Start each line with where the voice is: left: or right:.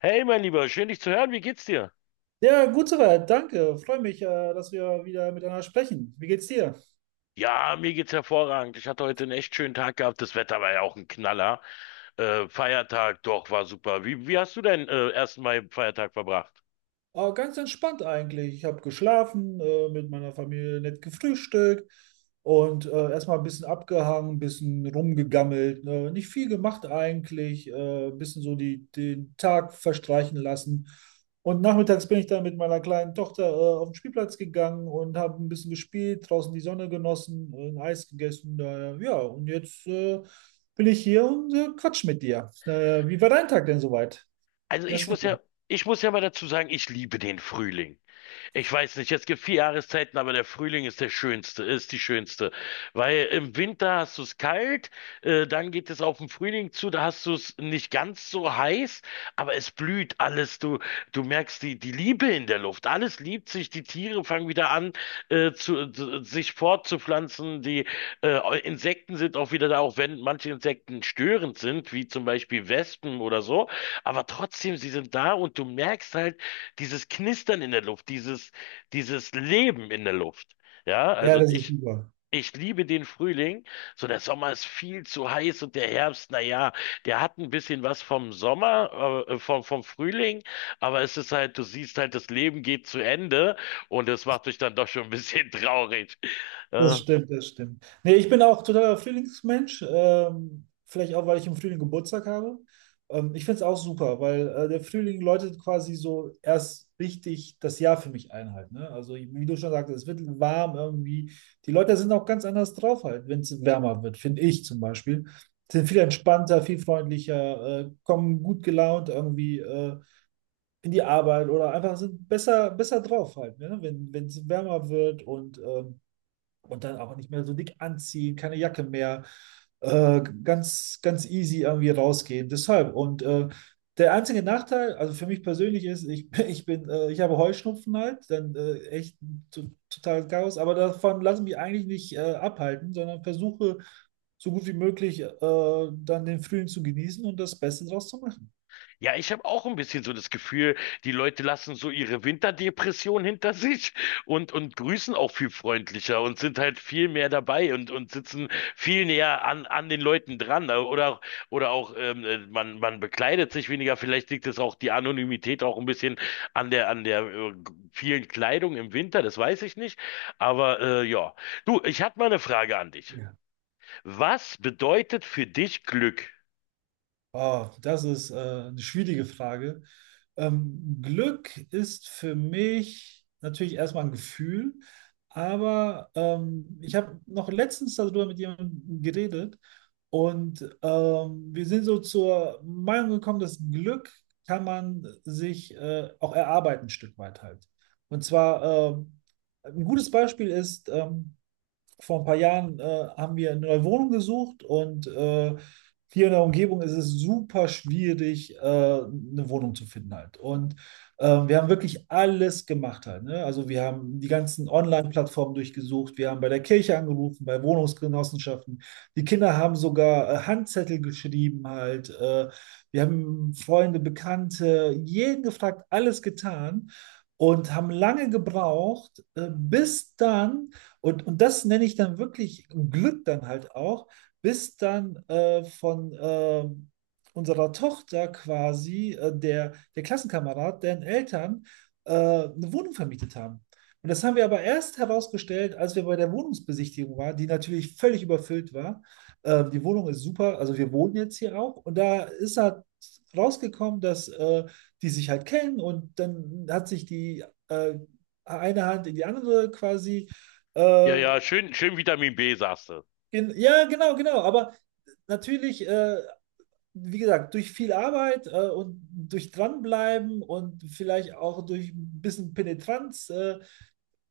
left: Hey, mein Lieber, schön dich zu hören. Wie geht's dir?
right: Ja, gut soweit, danke. Freue mich, dass wir wieder miteinander sprechen. Wie geht's dir?
left: Ja, mir geht's hervorragend. Ich hatte heute einen echt schönen Tag gehabt. Das Wetter war ja auch ein Knaller. Feiertag, doch, war super. Wie hast du deinen ersten Mai-Feiertag verbracht?
right: Aber ganz entspannt eigentlich. Ich habe geschlafen, mit meiner Familie nett gefrühstückt und erstmal ein bisschen abgehangen, ein bisschen rumgegammelt, ne? Nicht viel gemacht eigentlich, ein bisschen so den Tag verstreichen lassen. Und nachmittags bin ich dann mit meiner kleinen Tochter auf den Spielplatz gegangen und habe ein bisschen gespielt, draußen die Sonne genossen, ein Eis gegessen. Daher, ja, und jetzt bin ich hier und quatsch mit dir. Wie war dein Tag denn soweit?
left: Also ich
right: Jasmin.
left: muss ja, ich muss ja mal dazu sagen, ich liebe den Frühling. Ich weiß nicht, es gibt vier Jahreszeiten, aber der Frühling ist ist die schönste. Weil im Winter hast du es kalt, dann geht es auf den Frühling zu, da hast du es nicht ganz so heiß, aber es blüht alles. Du merkst die Liebe in der Luft. Alles liebt sich, die Tiere fangen wieder an, sich fortzupflanzen. Die Insekten sind auch wieder da, auch wenn manche Insekten störend sind, wie zum Beispiel Wespen oder so. Aber trotzdem, sie sind da und du merkst halt, dieses Knistern in der Luft, dieses Leben in der Luft. Ja,
right: Ja,
left: also
right: das ist
left: ich,
right: super.
left: ich liebe den Frühling. So, der Sommer ist viel zu heiß und der Herbst, na ja, der hat ein bisschen was vom Sommer, vom Frühling, aber es ist halt, du siehst halt, das Leben geht zu Ende und das macht dich dann doch schon ein bisschen traurig.
right: Das
left: Äh,
right: stimmt, das stimmt. Nee, ich bin auch totaler Frühlingsmensch. Vielleicht auch, weil ich im Frühling Geburtstag habe. Ich finde es auch super, weil der Frühling läutet quasi so erst richtig das Jahr für mich ein halt, ne? Also wie du schon sagtest, es wird warm irgendwie. Die Leute sind auch ganz anders drauf halt, wenn es wärmer wird, finde ich zum Beispiel. Sind viel entspannter, viel freundlicher, kommen gut gelaunt irgendwie in die Arbeit oder einfach sind besser drauf halt, ne? Wenn es wärmer wird und dann auch nicht mehr so dick anziehen, keine Jacke mehr, ganz easy irgendwie rausgehen. Deshalb. Und der einzige Nachteil, also für mich persönlich ist, ich, ich bin, ich habe Heuschnupfen halt, dann echt total Chaos, aber davon lasse ich mich eigentlich nicht abhalten, sondern versuche so gut wie möglich dann den Frühling zu genießen und das Beste draus zu machen.
left: Ja, ich habe auch ein bisschen so das Gefühl, die Leute lassen so ihre Winterdepression hinter sich und grüßen auch viel freundlicher und sind halt viel mehr dabei und sitzen viel näher an den Leuten dran. Oder auch man bekleidet sich weniger. Vielleicht liegt es auch die Anonymität auch ein bisschen an der vielen Kleidung im Winter, das weiß ich nicht. Ja, du, ich hatte mal eine Frage an dich. Was bedeutet für dich Glück?
right: Oh, das ist eine schwierige Frage. Glück ist für mich natürlich erstmal ein Gefühl, aber ich habe noch letztens darüber mit jemandem geredet und wir sind so zur Meinung gekommen, dass Glück kann man sich auch erarbeiten, ein Stück weit halt. Und zwar ein gutes Beispiel ist, vor ein paar Jahren haben wir eine neue Wohnung gesucht und hier in der Umgebung ist es super schwierig, eine Wohnung zu finden halt. Und wir haben wirklich alles gemacht halt, ne? Also wir haben die ganzen Online-Plattformen durchgesucht, wir haben bei der Kirche angerufen, bei Wohnungsgenossenschaften. Die Kinder haben sogar Handzettel geschrieben halt. Wir haben Freunde, Bekannte, jeden gefragt, alles getan und haben lange gebraucht, und das nenne ich dann wirklich Glück dann halt auch, bis dann von unserer Tochter quasi der Klassenkamerad, deren Eltern eine Wohnung vermietet haben. Und das haben wir aber erst herausgestellt, als wir bei der Wohnungsbesichtigung waren, die natürlich völlig überfüllt war. Die Wohnung ist super, also wir wohnen jetzt hier auch. Und da ist halt rausgekommen, dass die sich halt kennen und dann hat sich die äh, eine Hand in die andere quasi
left: Ja,
right: äh,
left: ja, schön, schön Vitamin B, sagst du.
right: gen ja, genau, genau. Aber natürlich, wie gesagt, durch viel Arbeit und durch Dranbleiben und vielleicht auch durch ein bisschen Penetranz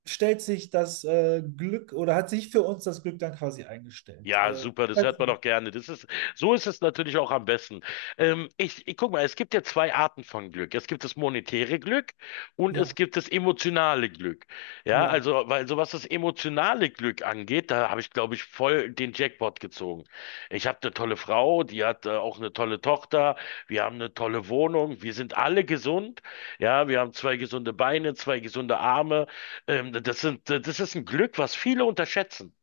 right: stellt sich das Glück oder hat sich für uns das Glück dann quasi eingestellt.
left: Ja, super, das hört
right: Weiß
left: man
right: nicht.
left: doch gerne. So ist es natürlich auch am besten. Ich guck mal, es gibt ja zwei Arten von Glück. Es gibt das monetäre Glück und es
right: Ja,
left: gibt das emotionale Glück. Ja,
right: ja,
left: also, weil so was das emotionale Glück angeht, da habe ich, glaube ich, voll den Jackpot gezogen. Ich habe eine tolle Frau, die hat auch eine tolle Tochter, wir haben eine tolle Wohnung, wir sind alle gesund. Ja, wir haben zwei gesunde Beine, zwei gesunde Arme. Das ist ein Glück, was viele unterschätzen.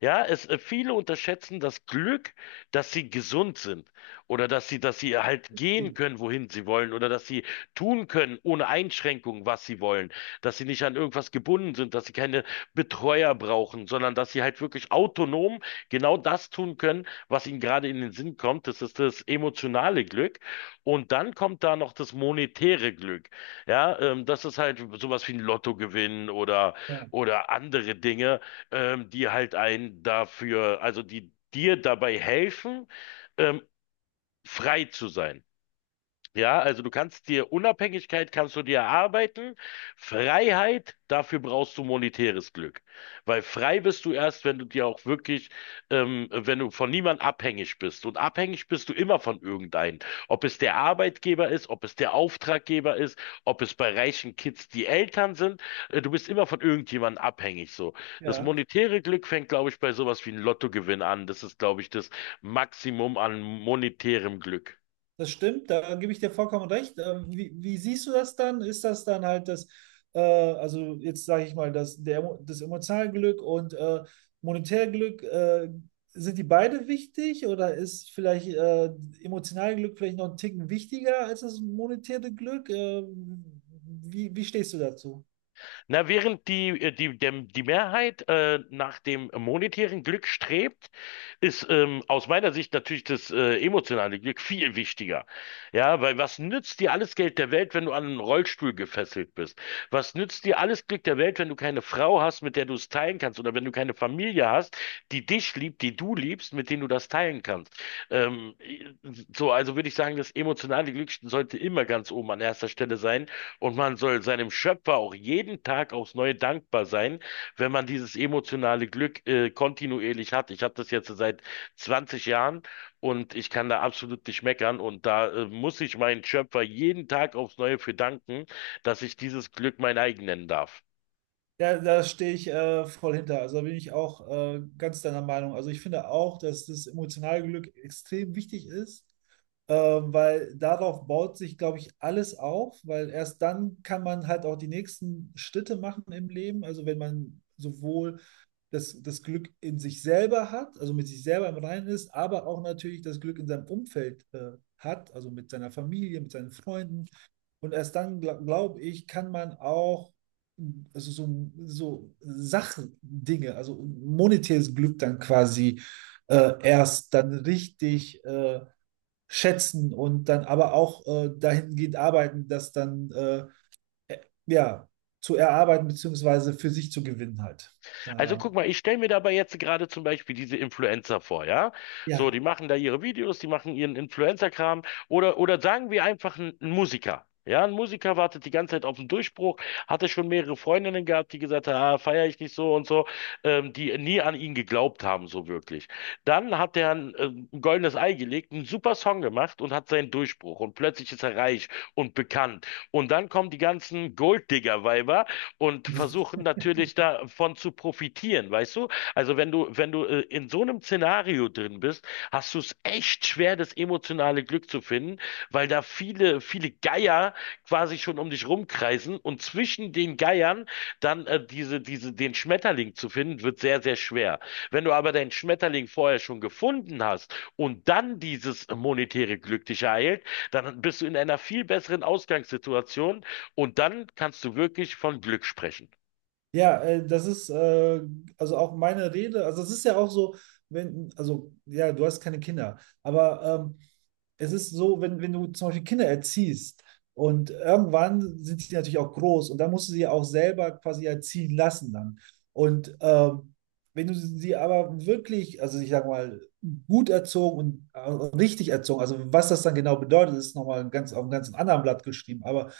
left: Viele unterschätzen das Glück, dass sie gesund sind oder dass sie halt gehen
right: Ding.
left: können, wohin sie wollen oder dass sie tun können, ohne Einschränkung, was sie wollen, dass sie nicht an irgendwas gebunden sind, dass sie keine Betreuer brauchen, sondern dass sie halt wirklich autonom genau das tun können, was ihnen gerade in den Sinn kommt. Das ist das emotionale Glück. Und dann kommt da noch das monetäre Glück. Ja, das ist halt sowas wie ein Lottogewinn
right: Ja,
left: oder andere Dinge die halt einen dafür, also die dir dabei helfen, ähm, frei zu sein. Ja, also du kannst dir Unabhängigkeit kannst du dir erarbeiten, Freiheit, dafür brauchst du monetäres Glück. Weil frei bist du erst, wenn du dir auch wirklich, wenn du von niemand abhängig bist. Und abhängig bist du immer von irgendeinem. Ob es der Arbeitgeber ist, ob es der Auftraggeber ist, ob es bei reichen Kids die Eltern sind, du bist immer von irgendjemandem abhängig. So. Das
right: ja.
left: monetäre Glück fängt, glaube ich, bei sowas wie einem Lottogewinn an. Das ist, glaube ich, das Maximum an monetärem Glück.
right: Das stimmt, da gebe ich dir vollkommen recht. Wie, wie siehst du das dann? Ist das dann halt das, also jetzt sage ich mal, das emotionale Glück und monetäre Glück, sind die beide wichtig oder ist vielleicht emotionale Glück vielleicht noch einen Ticken wichtiger als das monetäre Glück? Wie stehst du dazu?
left: Na, während die Mehrheit nach dem monetären Glück strebt, ist aus meiner Sicht natürlich das emotionale Glück viel wichtiger. Ja, weil was nützt dir alles Geld der Welt, wenn du an einen Rollstuhl gefesselt bist? Was nützt dir alles Glück der Welt, wenn du keine Frau hast, mit der du es teilen kannst? Oder wenn du keine Familie hast, die dich liebt, die du liebst, mit denen du das teilen kannst? Ähm, also würde ich sagen, das emotionale Glück sollte immer ganz oben an erster Stelle sein und man soll seinem Schöpfer auch jeden Tag aufs Neue dankbar sein, wenn man dieses emotionale Glück kontinuierlich hat. Ich habe das jetzt seit 20 Jahren und ich kann da absolut nicht meckern. Und da muss ich meinen Schöpfer jeden Tag aufs Neue für danken, dass ich dieses Glück mein eigen nennen darf.
right: Ja, da stehe ich voll hinter. Also da bin ich auch ganz deiner Meinung. Also ich finde auch, dass das emotionale Glück extrem wichtig ist, weil darauf baut sich, glaube ich, alles auf, weil erst dann kann man halt auch die nächsten Schritte machen im Leben. Also wenn man sowohl das Glück in sich selber hat, also mit sich selber im Reinen ist, aber auch natürlich das Glück in seinem Umfeld hat, also mit seiner Familie, mit seinen Freunden. Und erst dann, glaube ich, kann man auch also so Sachdinge, also monetäres Glück dann quasi erst dann richtig schätzen und dann aber auch dahingehend arbeiten, das dann ja, zu erarbeiten beziehungsweise für sich zu gewinnen halt.
left: Also
right: Daher,
left: guck mal, ich stelle mir dabei jetzt gerade zum Beispiel diese Influencer vor, ja? So,
right: ja,
left: die machen da ihre Videos, die machen ihren Influencer-Kram oder sagen wir einfach ein Musiker. Ja, ein Musiker wartet die ganze Zeit auf den Durchbruch, hatte schon mehrere Freundinnen gehabt, die gesagt haben, ah, feiere ich nicht so und so, die nie an ihn geglaubt haben, so wirklich. Dann hat er ein goldenes Ei gelegt, einen super Song gemacht und hat seinen Durchbruch und plötzlich ist er reich und bekannt. Und dann kommen die ganzen Golddigger-Weiber, und versuchen natürlich davon zu profitieren, weißt du? Also wenn du in so einem Szenario drin bist, hast du es echt schwer, das emotionale Glück zu finden, weil da viele Geier quasi schon um dich rumkreisen und zwischen den Geiern dann den Schmetterling zu finden, wird sehr, sehr schwer. Wenn du aber deinen Schmetterling vorher schon gefunden hast und dann dieses monetäre Glück dich ereilt, dann bist du in einer viel besseren Ausgangssituation, und dann kannst du wirklich von Glück sprechen.
right: ja, das ist also auch meine Rede. Also es ist ja auch so, wenn, also ja, du hast keine Kinder, aber es ist so, wenn du zum Beispiel Kinder erziehst und irgendwann sind die natürlich auch groß und dann musst du sie auch selber quasi erziehen lassen dann. Und wenn du sie aber wirklich, also ich sag mal, gut erzogen und richtig erzogen, also was das dann genau bedeutet, ist nochmal ein ganz, auf einem ganz anderen Blatt geschrieben, aber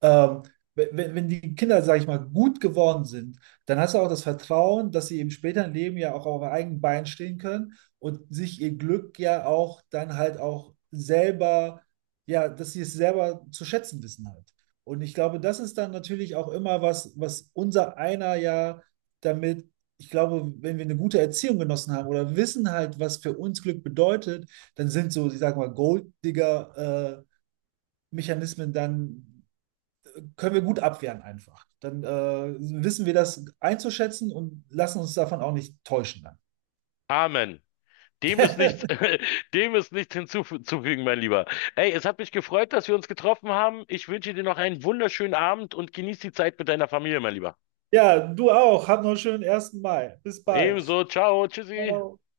right: ähm, wenn die Kinder, sage ich mal, gut geworden sind, dann hast du auch das Vertrauen, dass sie eben später im Leben ja auch auf eigenen Beinen stehen können und sich ihr Glück ja auch dann halt auch selber, ja, dass sie es selber zu schätzen wissen halt. Und ich glaube, das ist dann natürlich auch immer was, was unser einer ja damit, ich glaube, wenn wir eine gute Erziehung genossen haben oder wissen halt, was für uns Glück bedeutet, dann sind so, ich sag mal, Golddigger-Mechanismen dann, können wir gut abwehren einfach. Dann wissen wir das einzuschätzen und lassen uns davon auch nicht täuschen
left: Amen. Dem ist
right: dann.
left: nichts, dem ist nichts hinzuzufügen, mein Lieber. Ey, es hat mich gefreut, dass wir uns getroffen haben. Ich wünsche dir noch einen wunderschönen Abend und genieß die Zeit mit deiner Familie, mein Lieber.
right: Ja, du auch. Hab noch einen schönen 1. Mai. Bis bald.
left: Ebenso, ciao, tschüssi.
right: Ciao.